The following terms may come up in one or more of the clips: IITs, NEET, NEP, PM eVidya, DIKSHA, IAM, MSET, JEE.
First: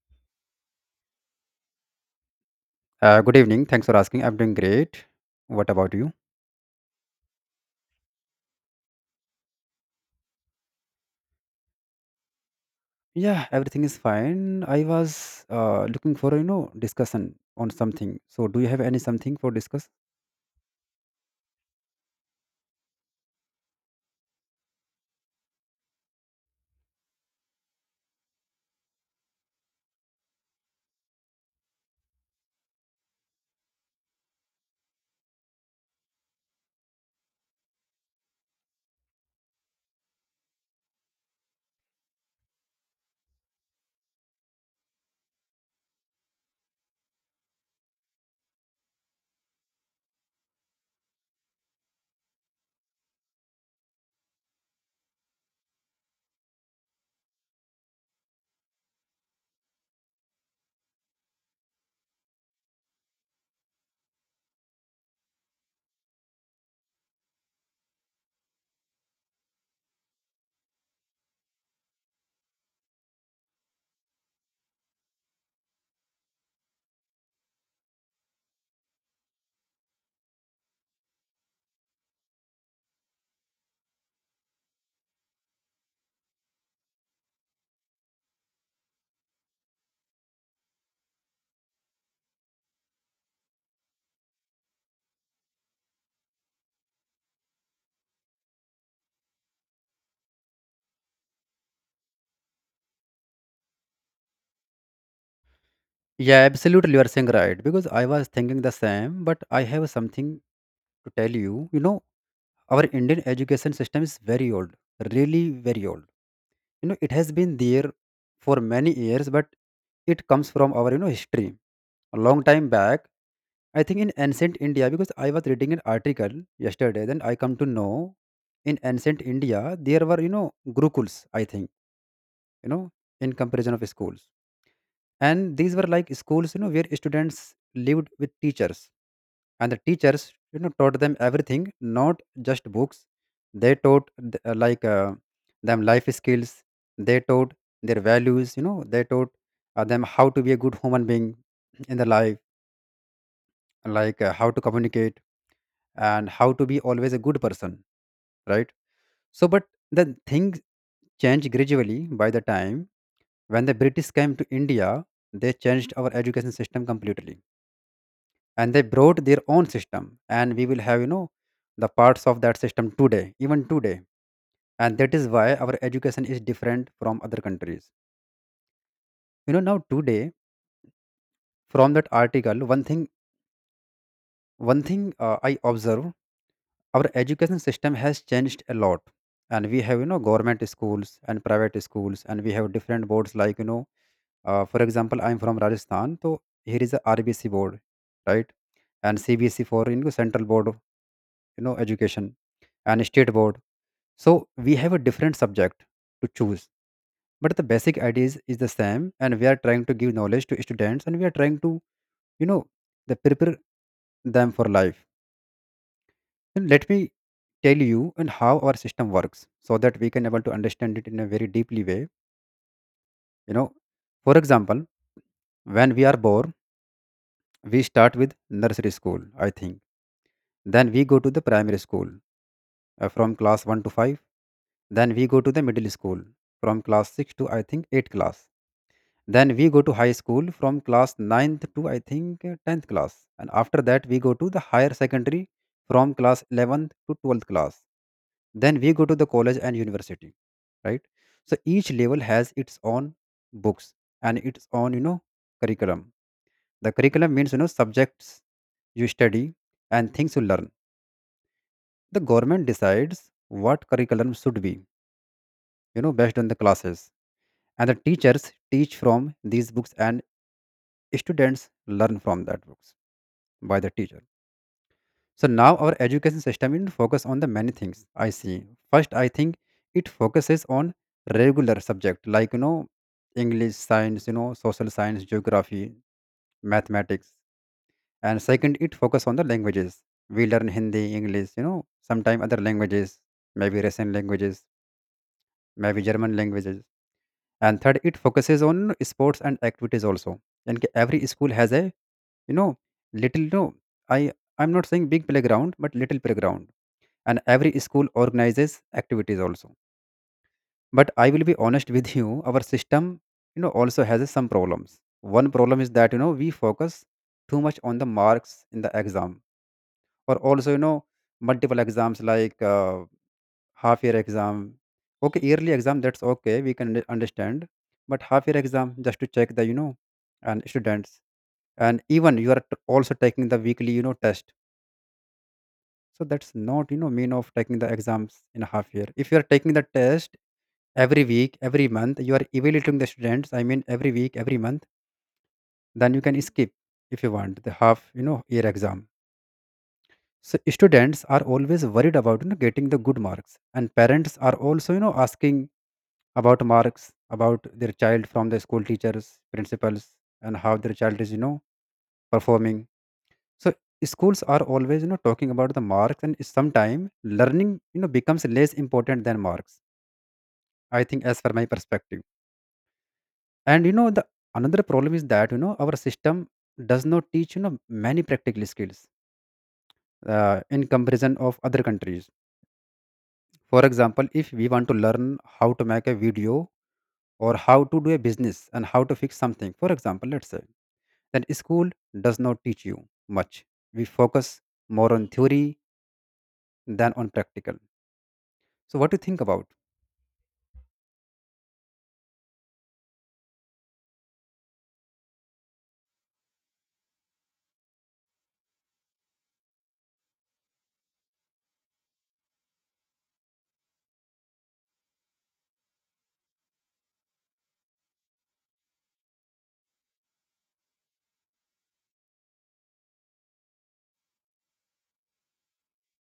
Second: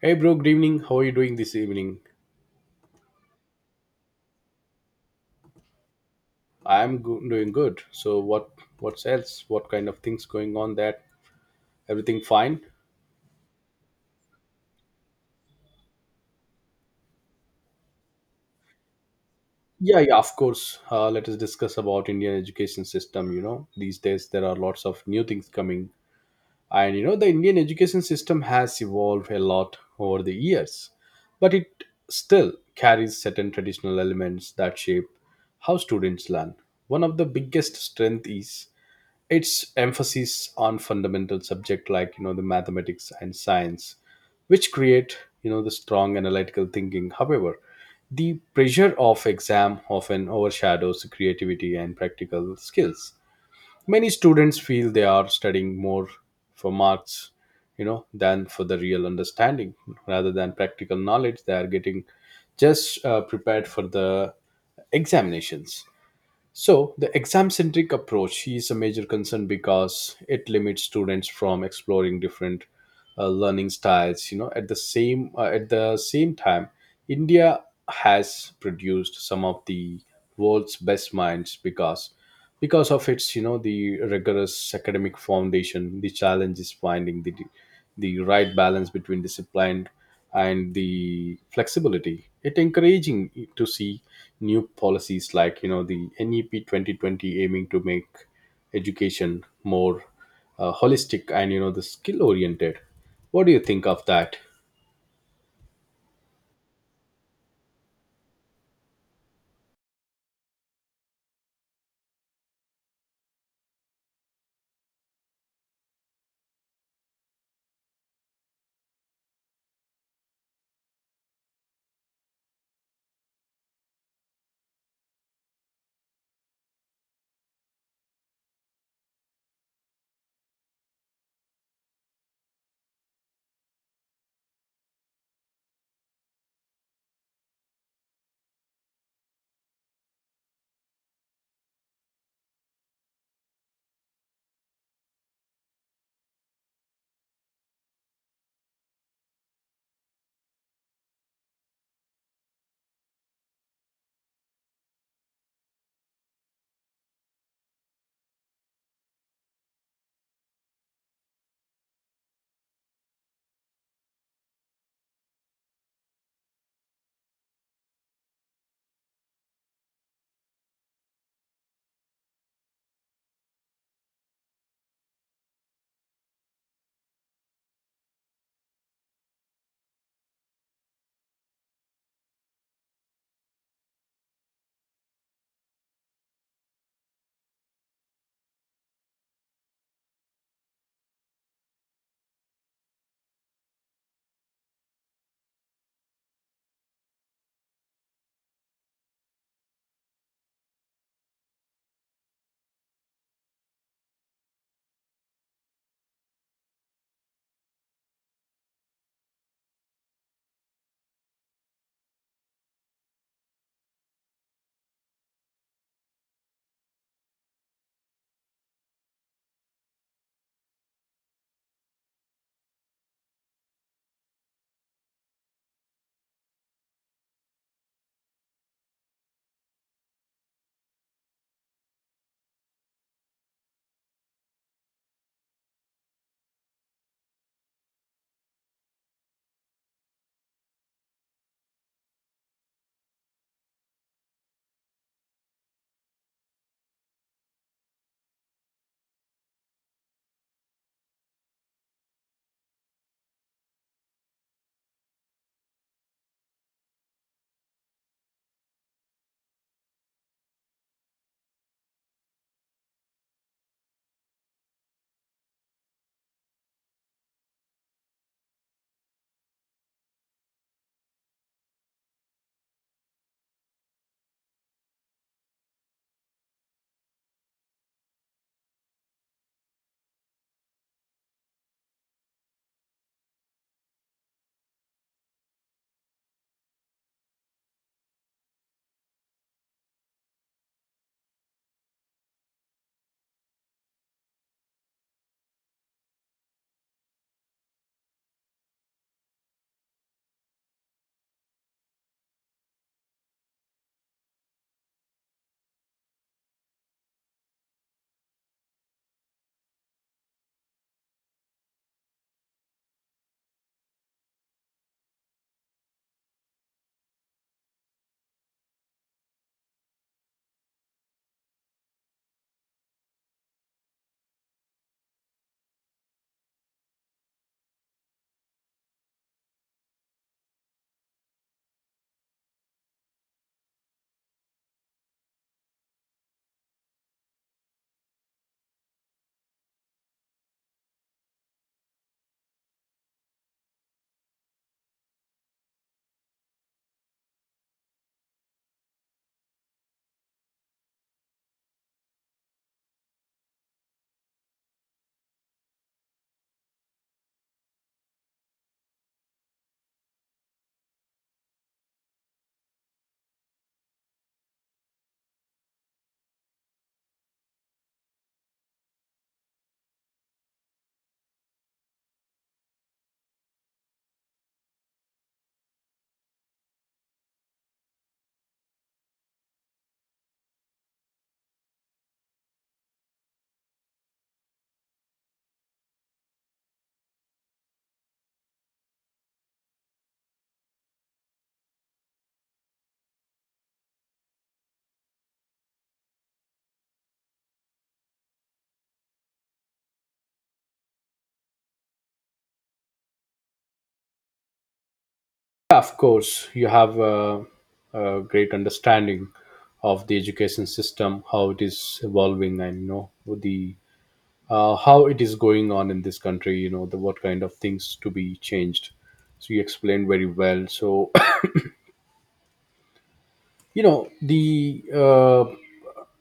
Hey bro, good evening. How are you doing this evening? Good evening. Thanks for asking. I'm doing great. What about you? Doing good. So what's else? What kind of things going on that? Everything fine? Yeah, everything is fine. I was looking for discussion on something. So, do you have any something for discuss? Yeah, yeah, of course. Let us discuss about Indian education system. You know, these days there are lots of new things coming, and you know the Indian education system has evolved a lot over the years, but it still carries certain traditional elements that shape how students learn. One of the biggest strength is its emphasis on fundamental subject like you know the mathematics and science, which create you know the strong analytical thinking. However, the pressure of exam often overshadows creativity and practical skills. Many students feel they are studying more for marks, you know, than for the real understanding. Rather than practical knowledge, they are getting just prepared for the examinations. So the exam centric approach is a major concern because it limits students from exploring different learning styles. You know, at the same time, India has produced some of the world's best minds because of its you know the rigorous academic foundation. The challenge is finding the right balance between discipline and the flexibility it encouraging to see new policies like you know the NEP 2020 aiming to make education more holistic and you know the skill oriented. What do you think of that? Yeah, absolutely. You are saying right because I was thinking the same, but I have something to tell you. You know, our Indian education system is very old, really very old. You know, it has been there for many years, but it comes from our, you know, history a long time back. I think in ancient India, because I was reading an article yesterday, then I come to know in ancient India there were, you know, gurukuls, I think, you know, in comparison of schools. And these were like schools, you know, where students lived with teachers, and the teachers, you know, taught them everything, not just books. They taught them life skills. They taught their values. You know, they taught them how to be a good human being in the life, like how to communicate and how to be always a good person, right? So, but the things changed gradually by the time when the British came to India. They changed our education system completely, and they brought their own system, and we will have, you know, the parts of that system today, even today. And that is why our education is different from other countries, you know, now today. From that article, one thing, one thing I observe, our education system has changed a lot, and we have, you know, government schools and private schools, and we have different boards like, you know, for example, I'm from Rajasthan, so here is a RBC board, right? And CBC for, you know, central board of, you know, education, and state board. So we have a different subject to choose, but the basic ideas is the same, and we are trying to give knowledge to students, and we are trying to, you know, the prepare them for life. And let me tell you and how our system works, so that we can able to understand it in a very deeply way. You know, for example, when we are born, we start with nursery school, I think. Then we go to the primary school from class one to five. Then we go to the middle school from class six to I think eight class. Then we go to high school from class ninth to I think 10th class. And after that, we go to the higher secondary from class 11th to 12th class. Then we go to the college and university, right? So each level has its own books and its own, you know, curriculum. The curriculum means, you know, subjects you study and things you learn. The government decides what curriculum should be, you know, based on the classes. And the teachers teach from these books, and students learn from that books by the teacher. So now our education system is focus on the many things I see. First, I think it focuses on regular subject like, you know, English, science, you know, social science, geography, mathematics. And second, it focus on the languages. We learn Hindi, English, you know, sometime other languages, maybe Russian languages, maybe German languages. And third, it focuses on sports and activities also. And every school has a, you know, little, no, i I'm not saying big playground, but little playground. And every school organizes activities also. But I will be honest with you, our system, you know, also has some problems. One problem is that, you know, we focus too much on the marks in the exam. Or also, you know, multiple exams like half year exam. Okay, yearly exam, that's okay, we can understand. But half year exam, just to check the, you know, and students, and even you are also taking the weekly, you know, test. So that's not, you know, mean of taking the exams in a half year. If you are taking the test every week, every month, you are evaluating the students. I mean, every week, every month, then you can skip if you want the half, you know, year exam. So students are always worried about, you know, getting the good marks, and parents are also, you know, asking about marks about their child from the school teachers, principals, and how their child is, you know, performing. So schools are always, you know, talking about the marks, and sometime learning, you know, becomes less important than marks. I think, as for my perspective. And you know, the another problem is that, you know, our system does not teach, you know, many practical skills in comparison of other countries. For example, if we want to learn how to make a video or how to do a business and how to fix something, for example, let's say, then school does not teach you much. We focus more on theory than on practical. So, what do you think about? Yeah, of course, you have a great understanding of the education system, how it is evolving, and you know the how it is going on in this country. You know the what kind of things to be changed. So you explained very well. So you know the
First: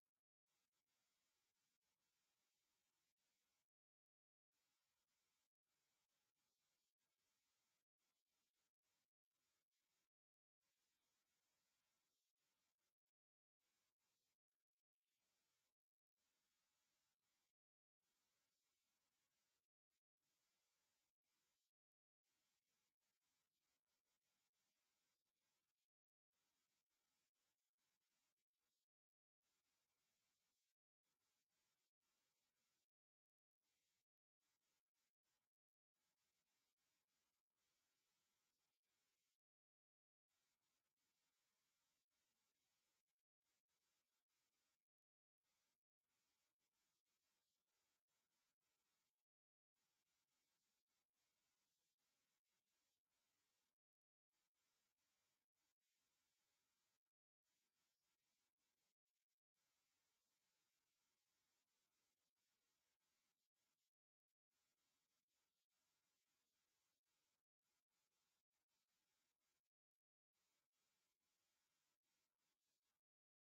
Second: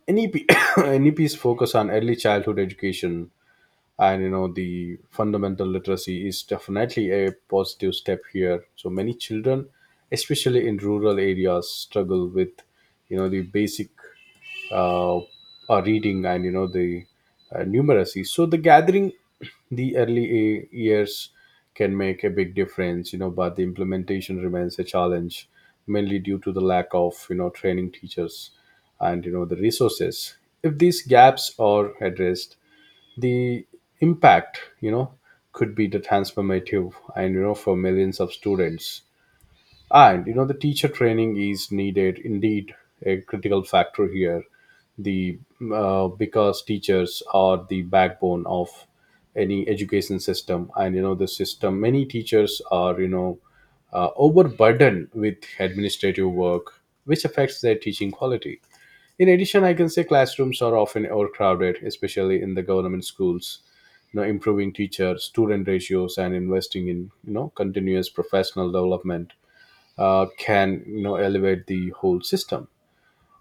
NEP NEP's focus on early childhood education and you know the fundamental literacy is definitely a positive step here. So many children, especially in rural areas, struggle with you know the basic reading and you know the numeracy. So the gathering the years can make a big difference, you know, but the implementation remains a challenge, mainly due to the lack of you know training teachers and you know the resources. If these gaps are addressed, the impact, you know, could be the transformative and you know for millions of students. And you know the teacher training is needed indeed a critical factor here. The Because teachers are the backbone of any education system, and you know the system many teachers are overburdened with administrative work, which affects their teaching quality. In addition, I can say classrooms are often overcrowded, especially in the government schools. You know, improving teacher-student ratios and investing in you know continuous professional development can you know elevate the whole system.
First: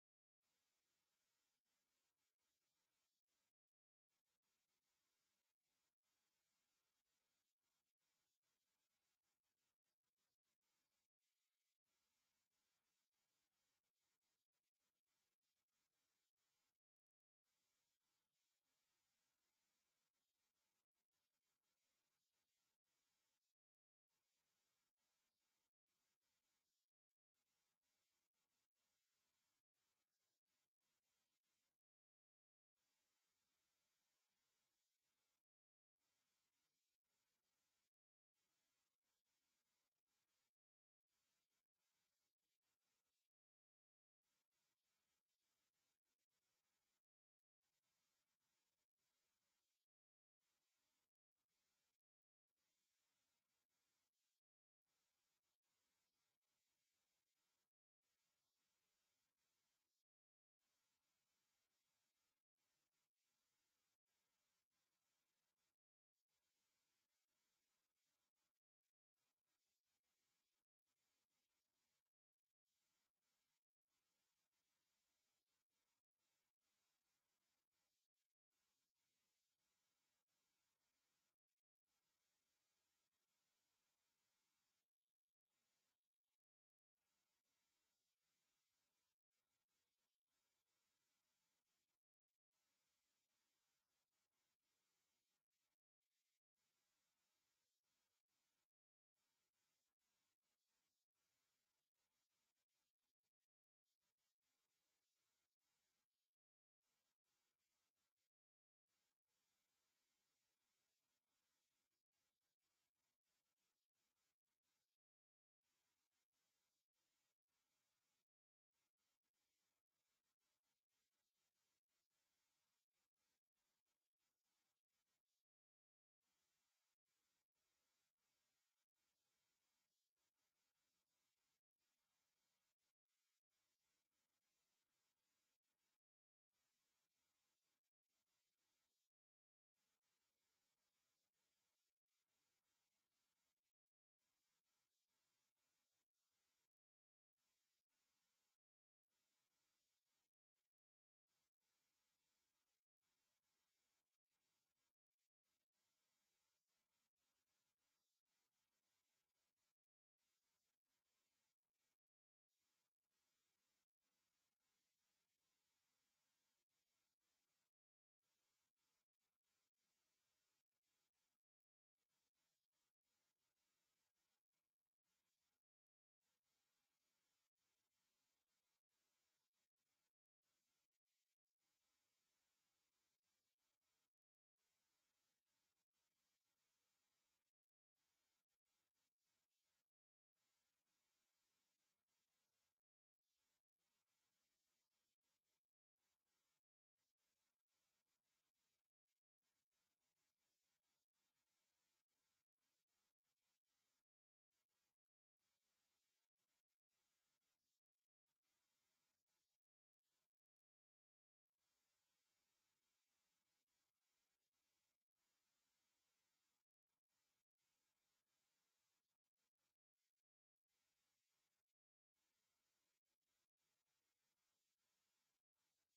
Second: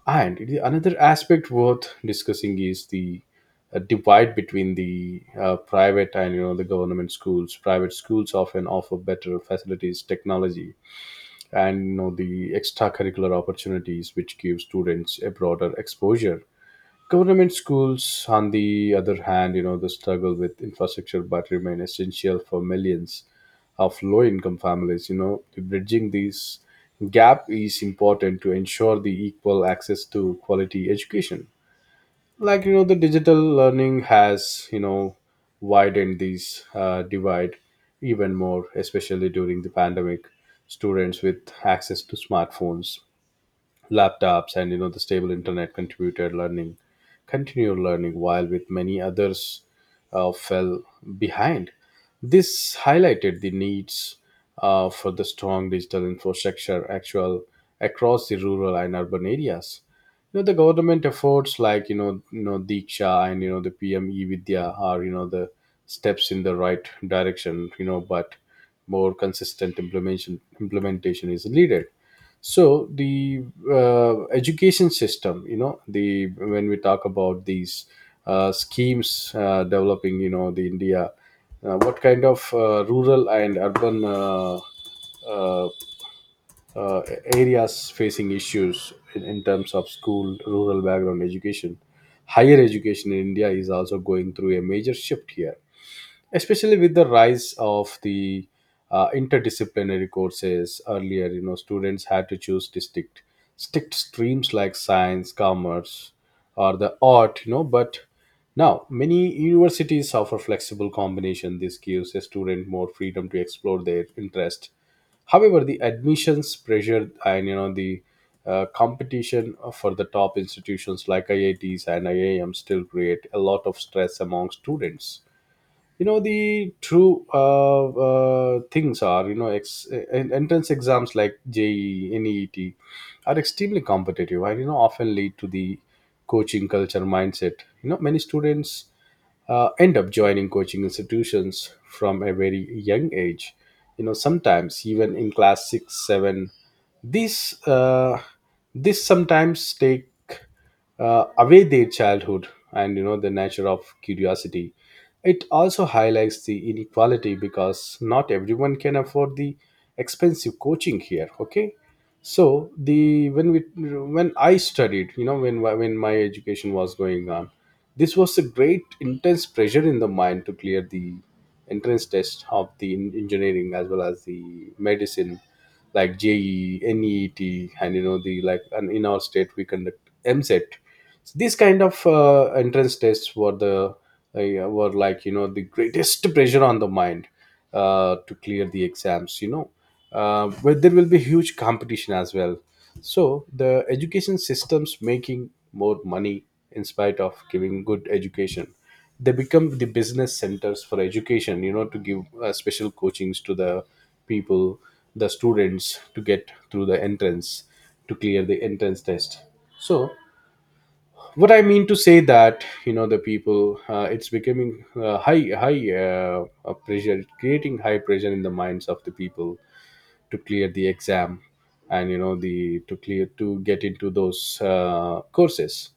And the another aspect worth discussing is the divide between the private and you know the government schools. Private schools often offer better facilities, technology, and you know the extracurricular opportunities, which give students a broader exposure. Government schools, on the other hand, you know, they struggle with infrastructure but remain essential for millions of low income families. You know, bridging this gap is important to ensure the equal access to quality education. Like, you know, the digital learning has, you know, widened this divide even more, especially during the pandemic. Students with access to smartphones, laptops and you know the stable internet contributed learning continued learning while with many others fell behind. This highlighted the needs for the strong digital infrastructure actual across the rural and urban areas. You know the government efforts like you know Diksha and you know the PM Evidya are you know the steps in the right direction, you know, but more consistent implementation is needed. So the education system, you know the when we talk about these schemes developing you know the India, what kind of rural and urban uh, uh, areas facing issues in terms of school rural background education. Higher education in India is also going through a major shift here, especially with the rise of the interdisciplinary courses. Earlier, you know, students had to choose distinct strict streams like science, commerce or the art, you know, but now many universities offer flexible combination. This gives a student more freedom to explore their interest. However, the admissions pressure and you know the competition for the top institutions like IITs and IAM still create a lot of stress among students. You know the true things are, you know, entrance exams like JEE, NEET are extremely competitive and you know often lead to the coaching culture mindset. You know, many students end up joining coaching institutions from a very young age. You know, sometimes even in class six, seven, this uh, this sometimes take away their childhood and you know the nature of curiosity. It also highlights the inequality because not everyone can afford the expensive coaching here. Okay, so the when I studied, you know, when my education was going on, this was a great intense pressure in the mind to clear the entrance test of the engineering as well as the medicine like JEE, NEET, and you know the like. And in our state, we conduct MSET. So these kind of entrance tests were the were like you know the greatest pressure on the mind to clear the exams. You know, but there will be huge competition as well. So the education systems making more money in spite of giving good education, they become the business centers for education, you know, to give special coachings to the people, the students, to get through the entrance to clear the entrance test. So what I mean to say that you know the people, it's becoming high high pressure creating high pressure in the minds of the people to clear the exam and you know the to clear to get into those courses.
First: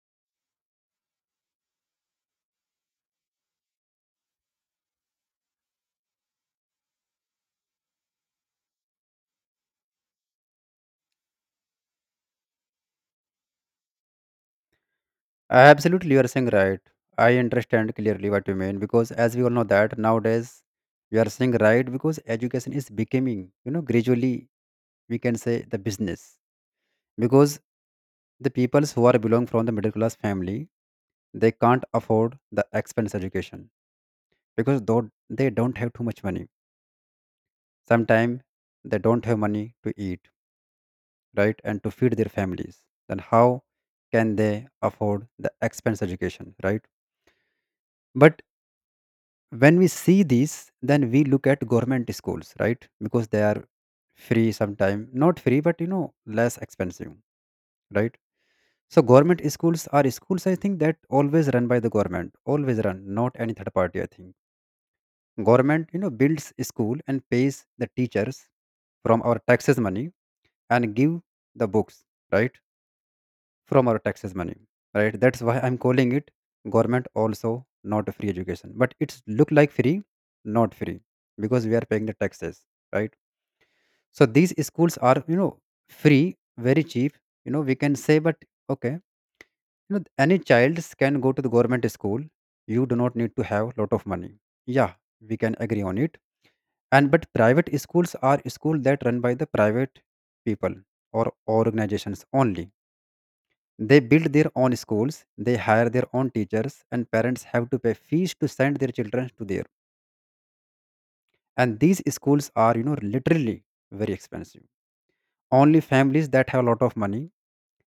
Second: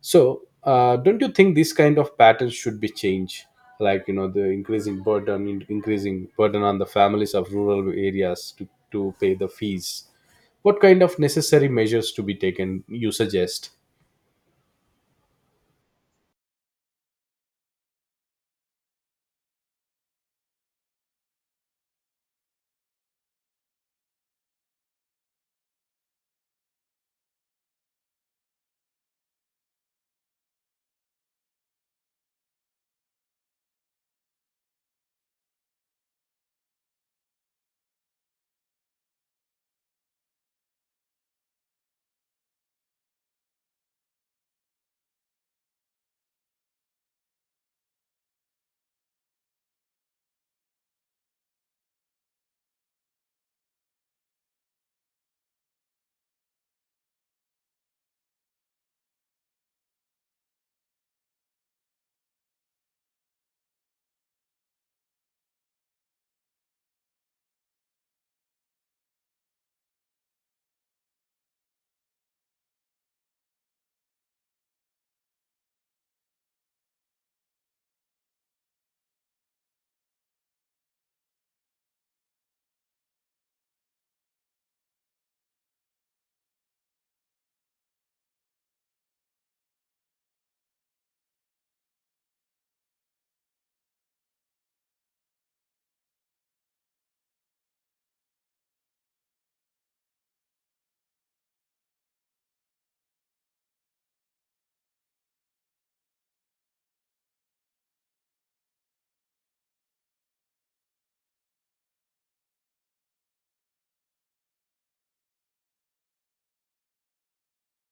So don't you think this kind of patterns should be changed, like you know the increasing burden on the families of rural areas to pay the fees? What kind of necessary measures to be taken you suggest? Absolutely, you are saying right. I understand clearly what you mean because, as we all know, that nowadays you are saying right because education is becoming, you know, gradually we can say the business. Because the peoples who are belong from the middle class family, they can't afford the expense education, because though they don't have too much money. Sometimes they don't have money to eat, right, and to feed their families. Then how can they afford the expense education, right? But when we see these, then we look at government schools, right? Because they are free, sometime not free, but you know, less expensive, right? So government schools are schools, I think, that always run by the government. Always run, not any third party, I think. Government, you know, builds school and pays the teachers from our taxes money, and give the books, right, from our taxes money, right? That's why I'm calling it government also not a free education, but it's look like free. Not free, because we are paying the taxes, right? So these schools are, you know, free, very cheap, you know, we can say. But okay, you know, any child can go to the government school. You do not need to have lot of money. Yeah, we can agree on it. And but private schools are school that run by the private people or organizations only. They build their own schools, they hire their own teachers, and parents have to pay fees to send their children to there. And these schools are, you know, literally very expensive. Only families that have a lot of money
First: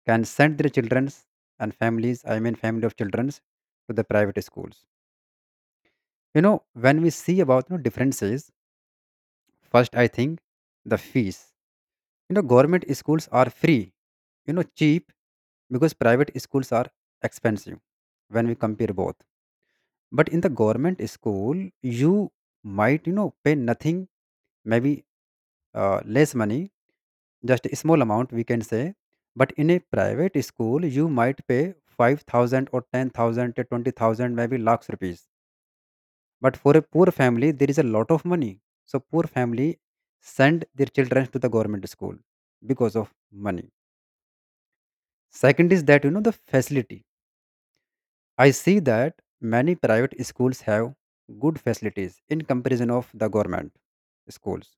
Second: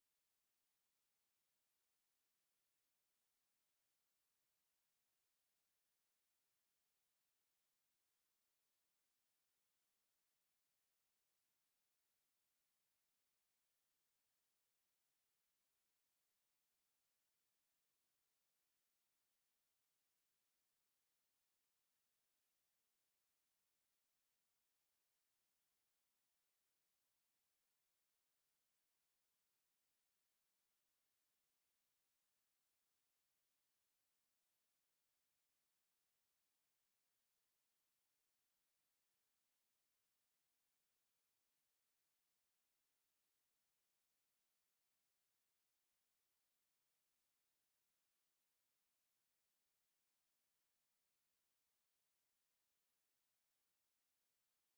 can send their childrens, and families, I mean, family of childrens, to the private schools. You know, when we see about, you know, differences, first I think the fees. You know, government schools are free, you know, cheap, because private schools are expensive when we compare both. But in the government school, you might, you know, pay nothing, maybe less money, just a small amount we can say. But in a private school, you might pay 5,000 or 10,000 to 20,000, maybe lakhs rupees, but for a poor family there is a lot of money. So poor family send their children to the government school because of money. Second is that, you know, the facility. I see that many private schools have good facilities in comparison of the government schools.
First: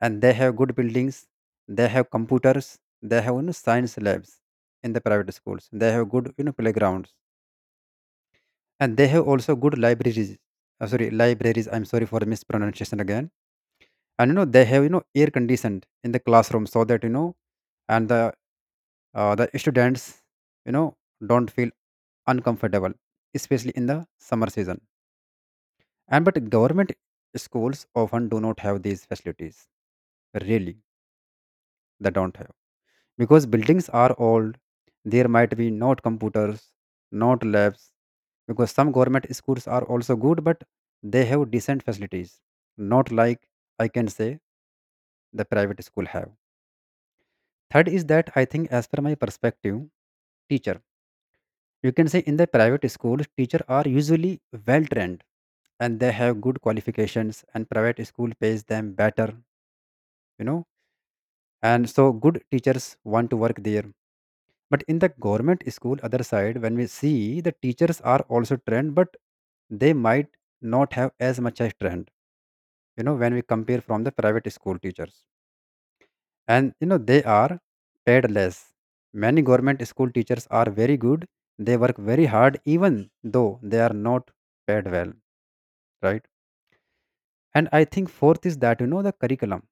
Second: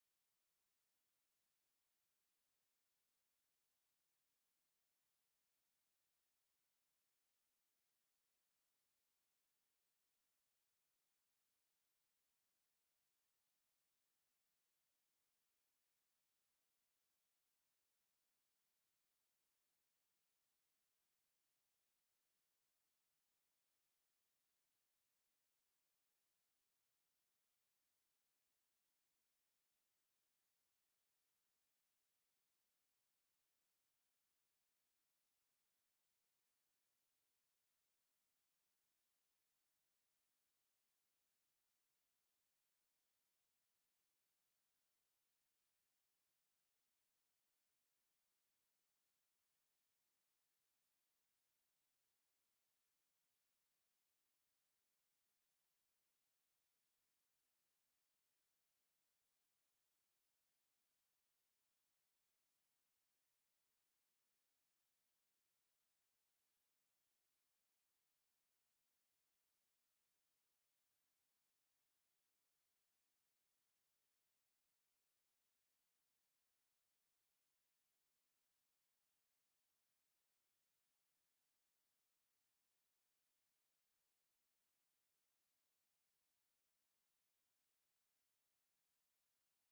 And they have good buildings, they have computers, they have, you know, science labs in the private schools. They have good, you know, playgrounds. And they have also good libraries. Sorry, libraries. I'm sorry for the mispronunciation again. And you know, they have, you know, air conditioned in the classroom, so that you know, and the students, you know, don't feel uncomfortable, especially in the summer season. And but government schools often do not have these facilities. Really, they don't have. Because buildings are old, there might be not computers, not labs. Because some government schools are also good, but they have decent facilities. Not like I can say the private school have. Third is that I think as per my perspective, teacher. You can say in the private schools, teacher are usually well trained, and they have good qualifications, and private school pays them better, you know and so good teachers want to work there. But in the government school other side, when we see, the teachers are also trained, but they might not have as much as trained, when we compare from the private school teachers. And they are paid less. Many government school teachers are very good. They work very hard even though they are not paid well, right? And I think fourth is that, the curriculum,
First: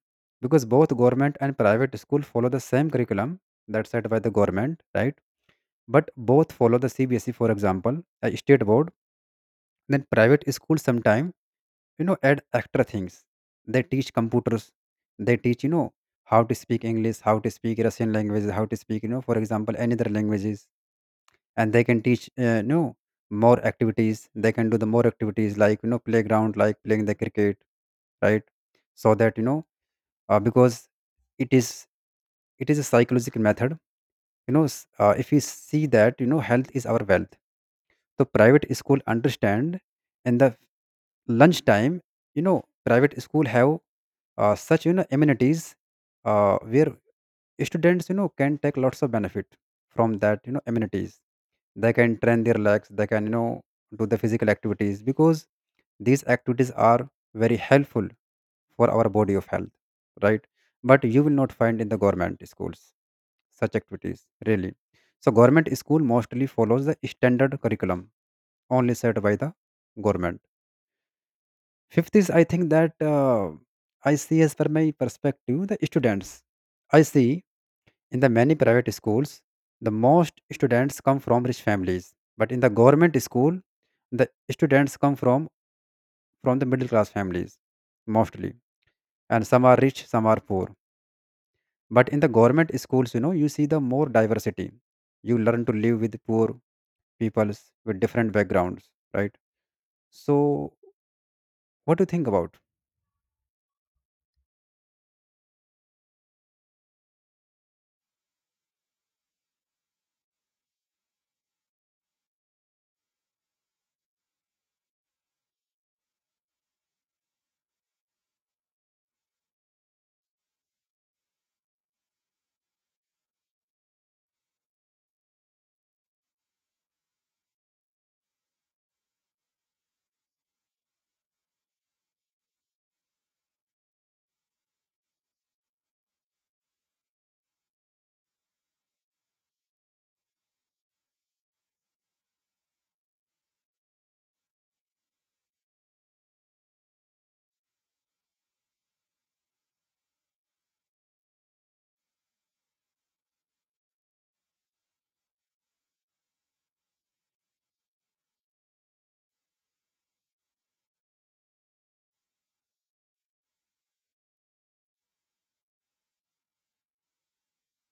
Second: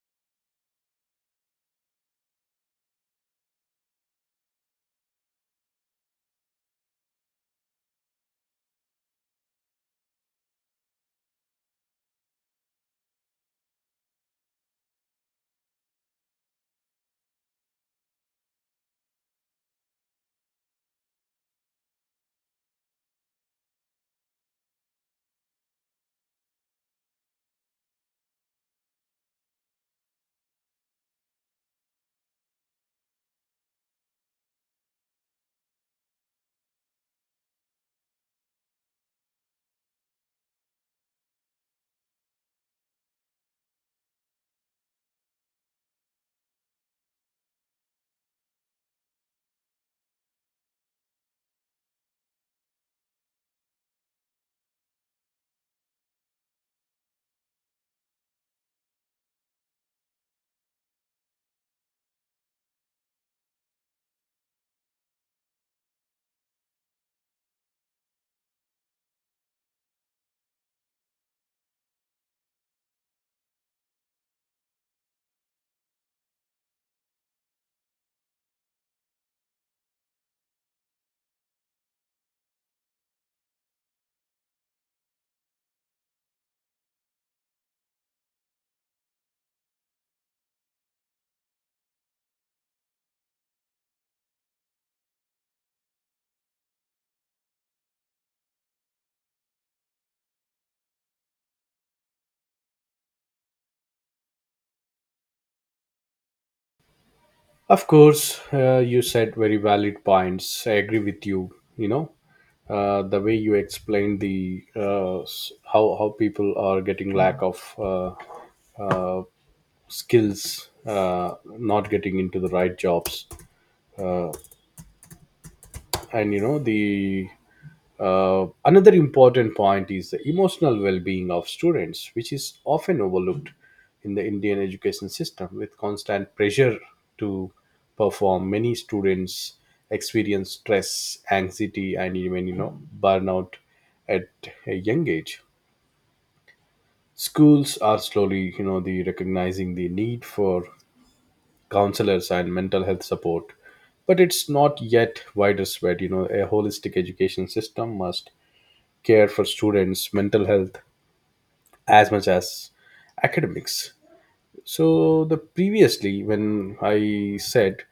because both government and private school follow the same curriculum that's set by the government, right? But both follow the CBSE, for example, a state board. Then private school sometimes, add extra things. They teach computers. They teach, how to speak English, how to speak Russian languages, how to speak, for example, any other languages. And they can teach, more activities. They can do the more activities, like playground, like playing the cricket, right? So that, because it is it is a psychological method. If we see that, health is our wealth. So private school understand in the lunchtime, you know private school have, such, amenities, where students, can take lots of benefit from that, amenities. They can train their legs, they can, do the physical activities, because these activities are very helpful for our body of health, right? But you will not find in the government schools such activities, really. So government school mostly follows the standard curriculum only set by the government. Fifth is, I think that, I see as per my perspective, the students, I see in the many private schools, the most students come from rich families. But in the government school, the students come from the middle class families, mostly. And some are rich, some are poor. But in the government schools, you see the more diversity. You learn to live with poor peoples with different backgrounds, right? So, what do you think about? Of course, you said very valid points. I agree with you. You know, the way you explained the how people are getting lack of uh, skills, not getting into the right jobs, and you know the another important point is the emotional well-being of students, which is often overlooked in the Indian education system. With constant pressure to perform, many students experience stress, anxiety, and even you know burnout at a young age. Schools are slowly, you know, the recognizing the need for counselors and mental health support, but it's not yet widespread. You know, a holistic education system must care for students' mental health as much as academics. So the previously, when I said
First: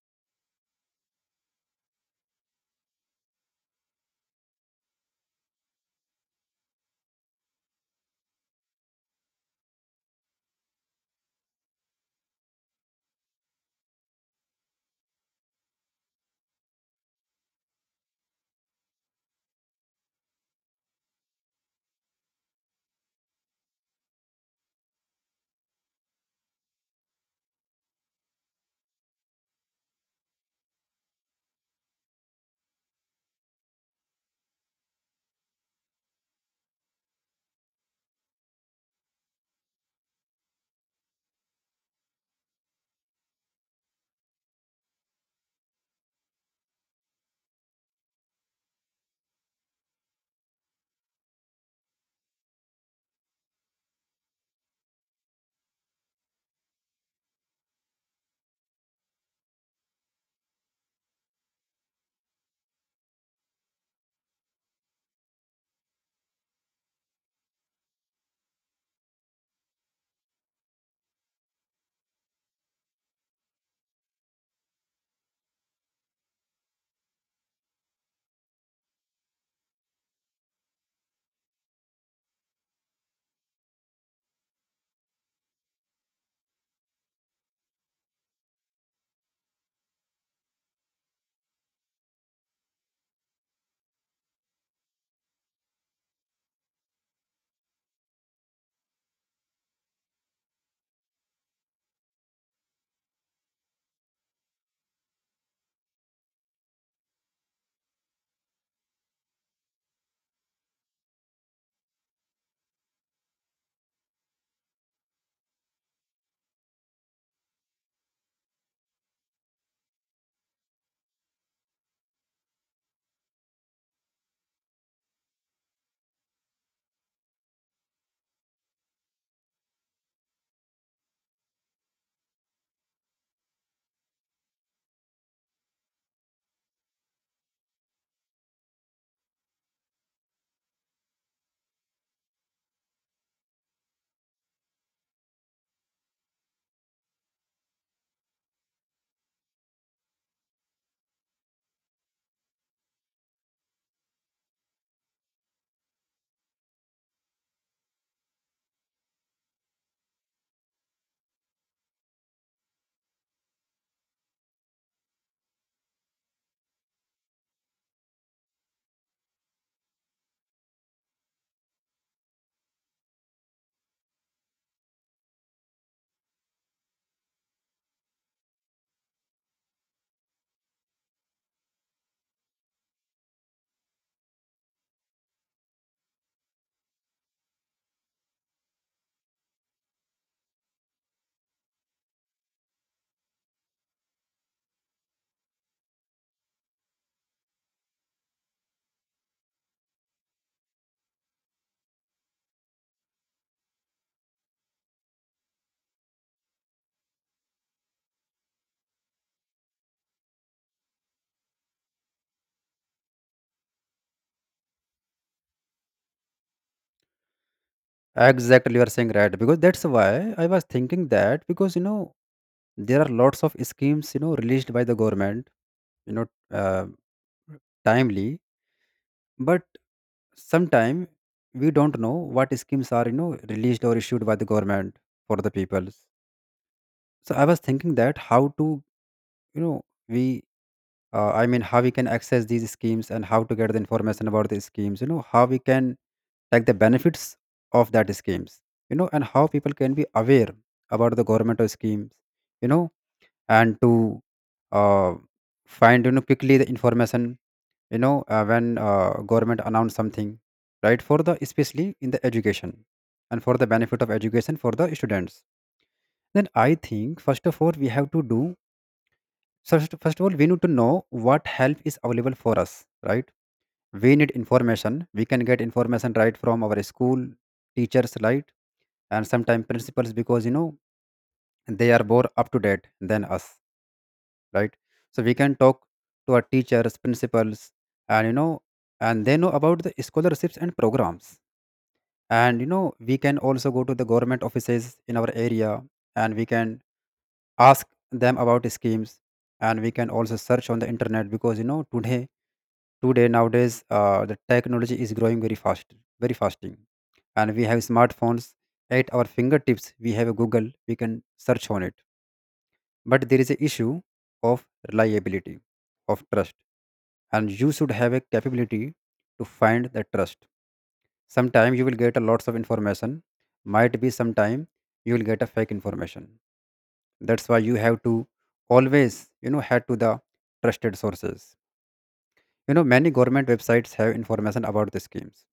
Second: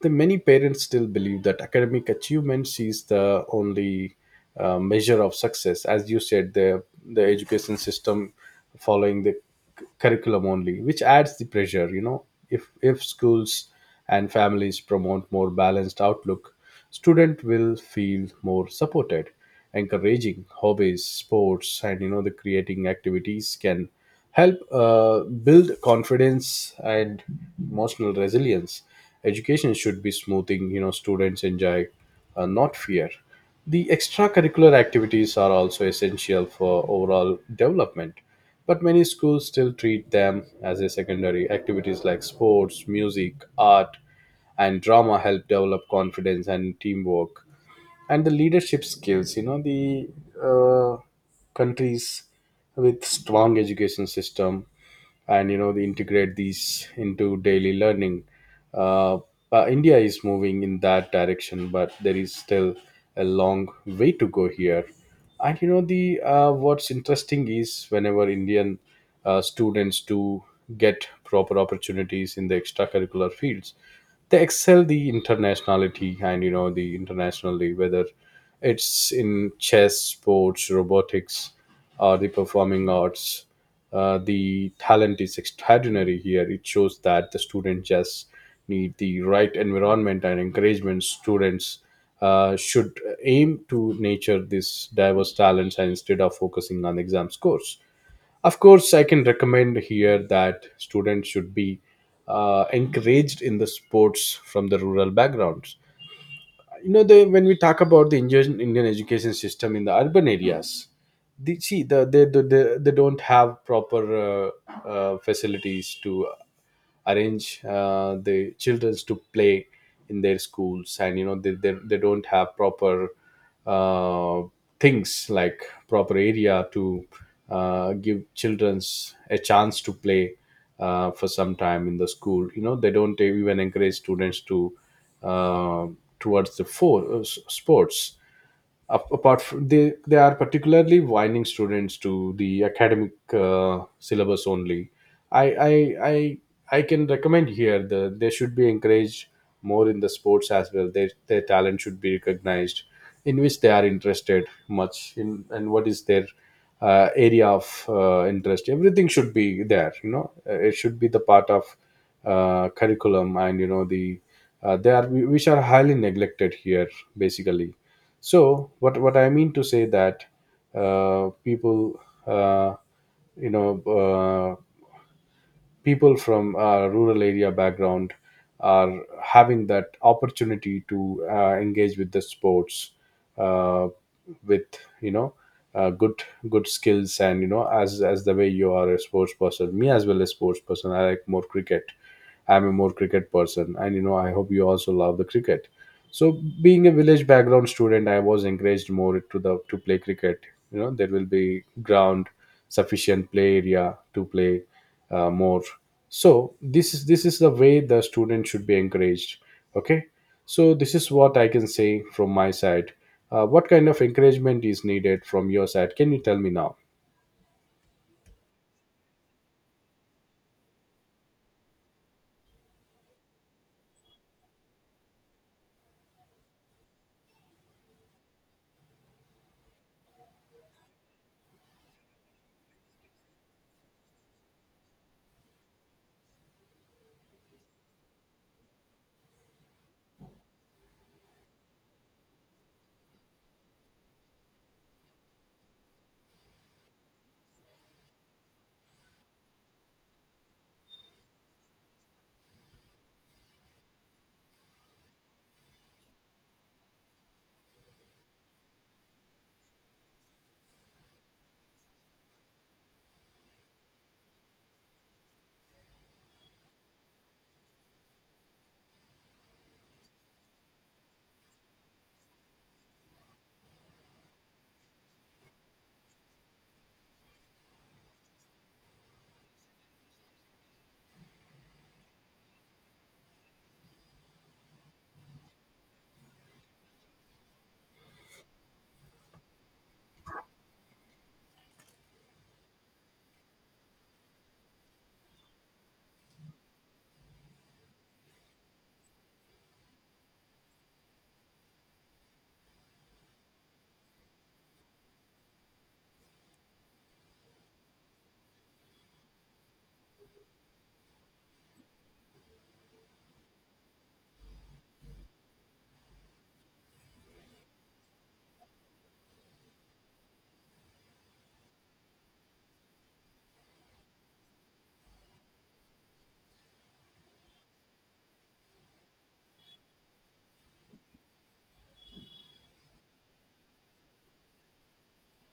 the many parents still believe that academic achievements is the only measure of success. As you said, the education system following the curriculum only, which adds the pressure. You know, if schools and families promote more balanced outlook, student will feel more supported, encouraging hobbies, sports and you know the creating activities can help build confidence and emotional resilience. Education should be smoothing you know students enjoy, not fear. The extracurricular activities are also essential for overall development, but many schools still treat them as a secondary activities like sports, music, art and drama help develop confidence and teamwork and the leadership skills. You know the uh, countries with strong education system and you know they integrate these into daily learning. uh, India is moving in that direction, but there is still a long way to go here. And you know the what's interesting is whenever Indian students do get proper opportunities in the extracurricular fields, they excel the internationality and you know the internationally, whether it's in chess, sports, robotics or the performing arts. The talent is extraordinary here. It shows that the students just need the right environment and encouragement. Students should aim to nurture this diverse talents and instead of focusing on exam scores. Of course, I can recommend here that students should be encouraged in the sports from the rural backgrounds. When we talk about the Indian education system in the urban areas, the, see, the, they don't have proper facilities to arrange the childrens to play in their schools. And they don't have proper uh, things like proper area to give childrens a chance to play for some time in the school. You know they don't even encourage students to uh, towards the for, s- sports. Apart from, they are particularly winding students to the academic syllabus only. I, I i I can recommend here they should be encouraged more in the sports as well. Their talent should be recognized in which they are interested much in, and what is their area of interest. Everything should be there. It should be the part of curriculum. And they are which are highly neglected here basically. So what I mean to say that people uh, you know uh, people from rural area background are having that opportunity to engage with the sports, uh, with you know uh, good good skills. And as the way you are a sports person, me as well as sports person, I like more cricket. I'm a more cricket person, and I hope you also love the cricket. So being a village background student, I was encouraged more to play cricket. You know there will be ground, sufficient play area to play more. So this is the way the student should be encouraged. Okay, so this is what I can say from my side. What kind of encouragement is needed from your side? Can you tell me now? Exactly, you are saying right, because that's why I was thinking that, because, there are lots of schemes, released by the government, you know, uh, timely, but sometime we don't know what schemes are, released or issued by the government for the peoples. So I was thinking that how to, you know we I mean how we can access these schemes and how to get the information about the schemes, how we can take the benefits of that schemes, and how people can be aware about the government of schemes, you know and to, uh, find, quickly the information, when, government announce something, right, for the especially in the education and for the benefit of education for the students, then I think first of all we have to do. So, first of all, we need to know what help is available for us, right? We need information. We can get information right from our school teachers, right? And sometimes principals, because, they are more up to date than us, right? So we can talk to our teachers, principals, and, and they know about the scholarships and programs. And, we can also go to the government offices in our area, and we can ask them about schemes. And we can also search on the internet, because, Today, nowadays, the technology is growing very fast, very fasting, and we have smartphones at our fingertips. We have a Google, we can search on it. But there is a issue of reliability, of trust, and you should have a capability to find the trust. Sometime you will get a lots of information. Might be sometime you will get a fake information. That's why you have to always, head to the trusted sources. You know, many government websites have information about the schemes.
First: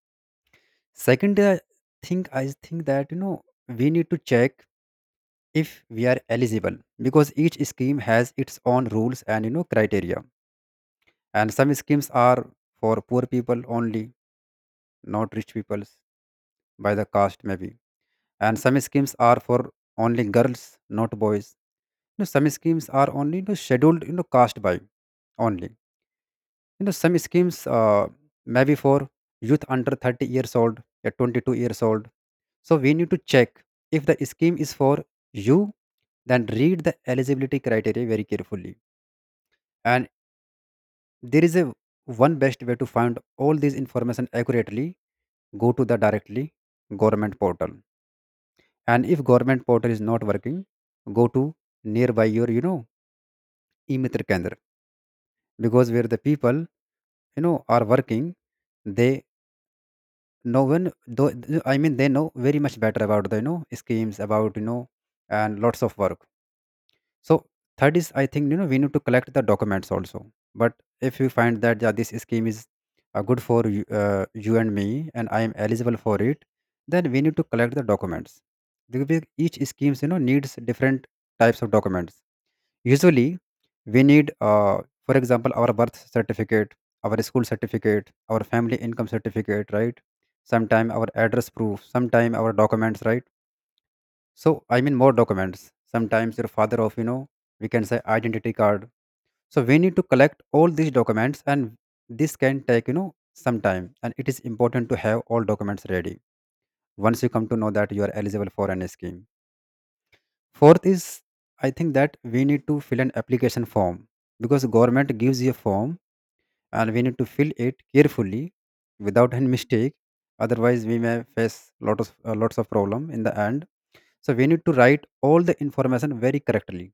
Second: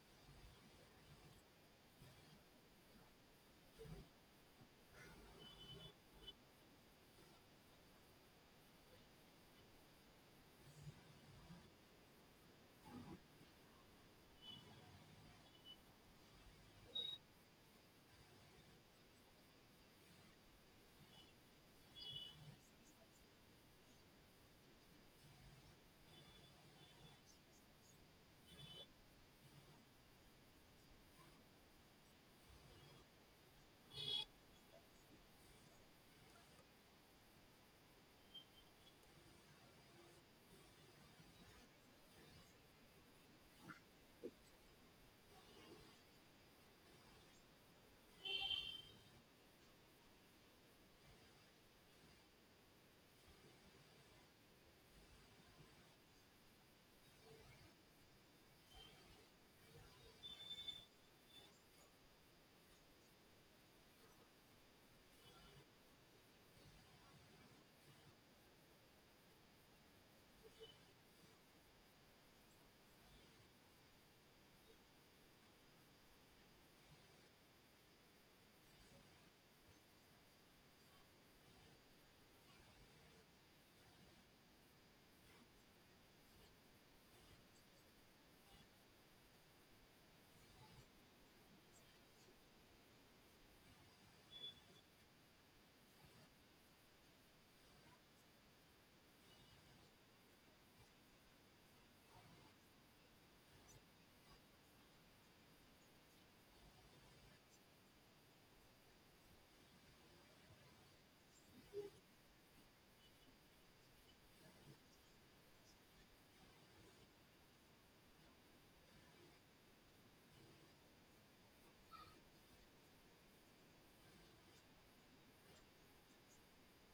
Second, thing, I think that, we need to check if we are eligible, because each scheme has its own rules and, criteria. And some schemes are for poor people only, not rich people, by the caste maybe. And some schemes are for only girls, not boys. You know, some schemes are only, scheduled, caste by only. You know, some schemes, maybe for youth under 30 years old, 22 years old. So we need to check if the scheme is for you, then read the eligibility criteria very carefully. And there is a one best way to find all this information accurately. Go to the directly government portal. And if government portal is not working, go to nearby your, e-mitra kendra, because where the people, are working, they no one though, I mean they know very much better about the, schemes about, and lots of work. So third is, I think, we need to collect the documents also. But if you find that, yeah, this scheme is, good for you, you and me and I am eligible for it, then we need to collect the documents, because each schemes, needs different types of documents. Usually, we need, for example, our birth certificate, our school certificate, our family income certificate, right? Sometime our address proof, sometime our documents, right? So I mean more documents. Sometimes your father of, we can say identity card. So we need to collect all these documents, and this can take, some time. And it is important to have all documents ready once you come to know that you are eligible for any scheme. Fourth is, I think that, we need to fill an application form, because government gives you a form and we need to fill it carefully without any mistake. Otherwise, we may face lot of, lots of problem in the end. So we need to write all the information very correctly,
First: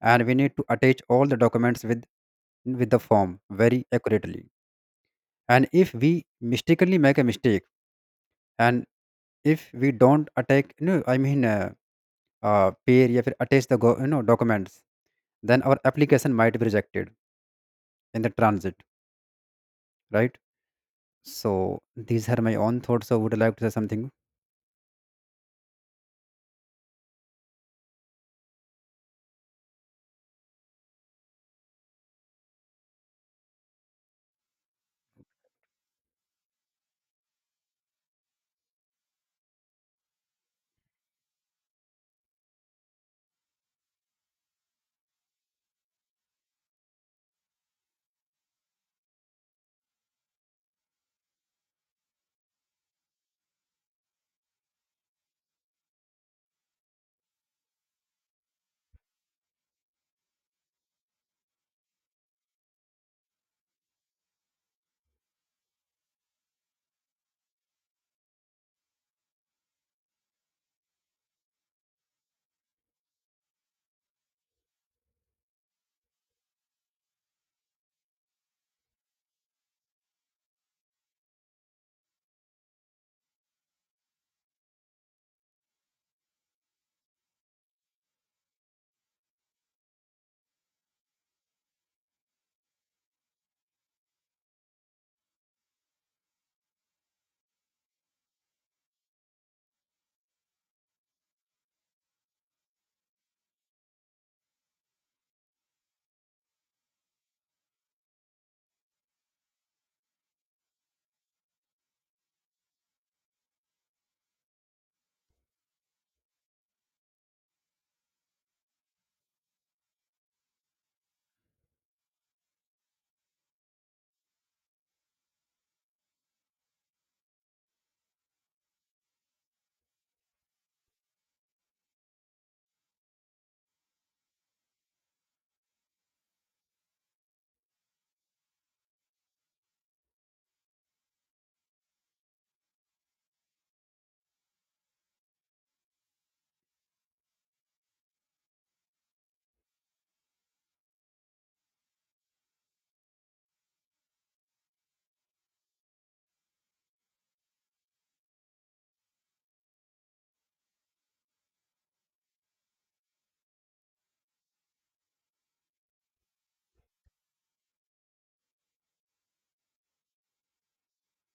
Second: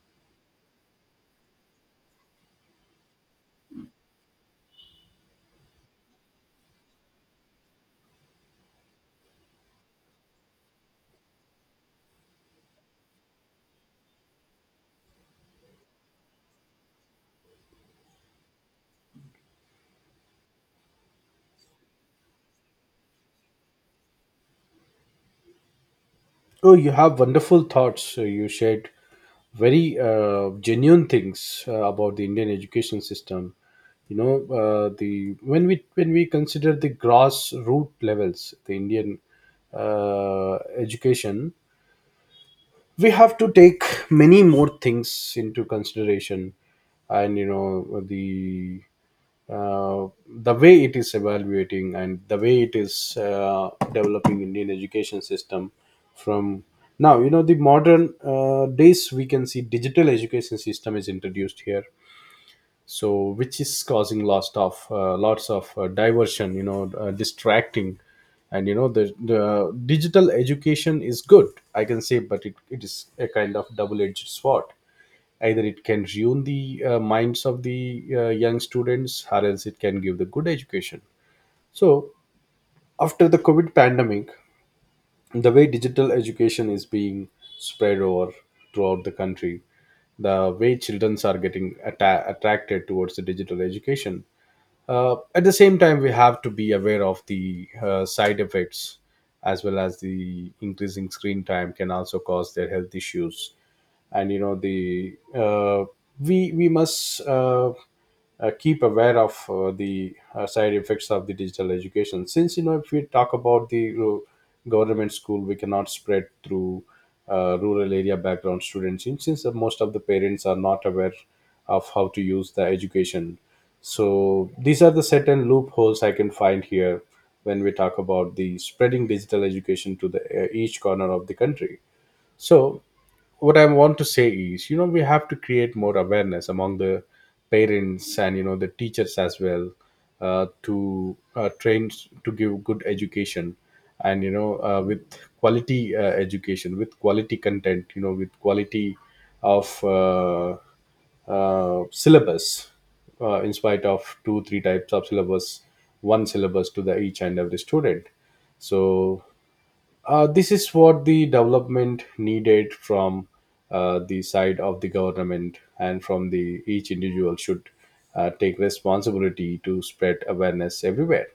and we need to attach all the documents with the form very accurately. And if we mistakenly make a mistake, and if we don't attack, no, I mean, pair या फिर attach the go, documents, then our application might be rejected in the transit, right? So these are my own thoughts. So would you like to say something? Oh, you have wonderful thoughts. You shared very genuine things about the Indian education system. You know the When we consider the grassroots levels, the Indian uh, education, we have to take many more things into consideration. And uh, the way it is evaluating and the way it is developing Indian education system from now, the modern days, we can see digital education system is introduced here. So which is causing lots of diversion, distracting. And the digital education is good, I can say, but it is a kind of double-edged sword. Either it can ruin the minds of the young students, or else it can give the good education. So after the COVID pandemic, the way digital education is being spread over throughout the country, the way children are getting attracted towards the digital education, at the same time, we have to be aware of the side effects, as well as the increasing screen time can also cause their health issues. And you know the we must keep aware of the side effects of the digital education. Since if we talk about the government school, we cannot spread through rural area background students. Since the most of the parents are not aware of how to use the education, so these are the certain loopholes I can find here when we talk about the spreading digital education to the each corner of the country. So what I want to say is, we have to create more awareness among the parents, and the teachers as well, to train, to give good education, and with quality education, with quality content, with quality of syllabus, in spite of 2-3 types of syllabus, one syllabus to the each and every student. So this is what the development needed from the side of the government, and from the each individual should take responsibility to spread awareness everywhere.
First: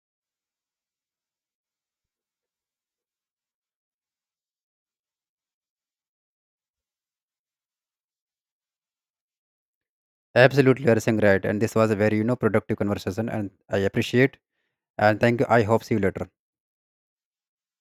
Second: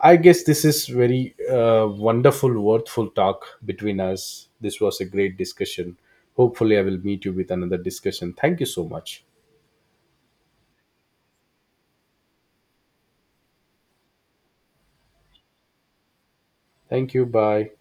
I guess this is very wonderful, worthful talk between us. This was a great discussion. Hopefully, I will meet you with another discussion. Thank you so much. Absolutely, you are saying right. And this was a very, productive conversation, and I appreciate. And thank you. I hope see you later. Thank you. Bye.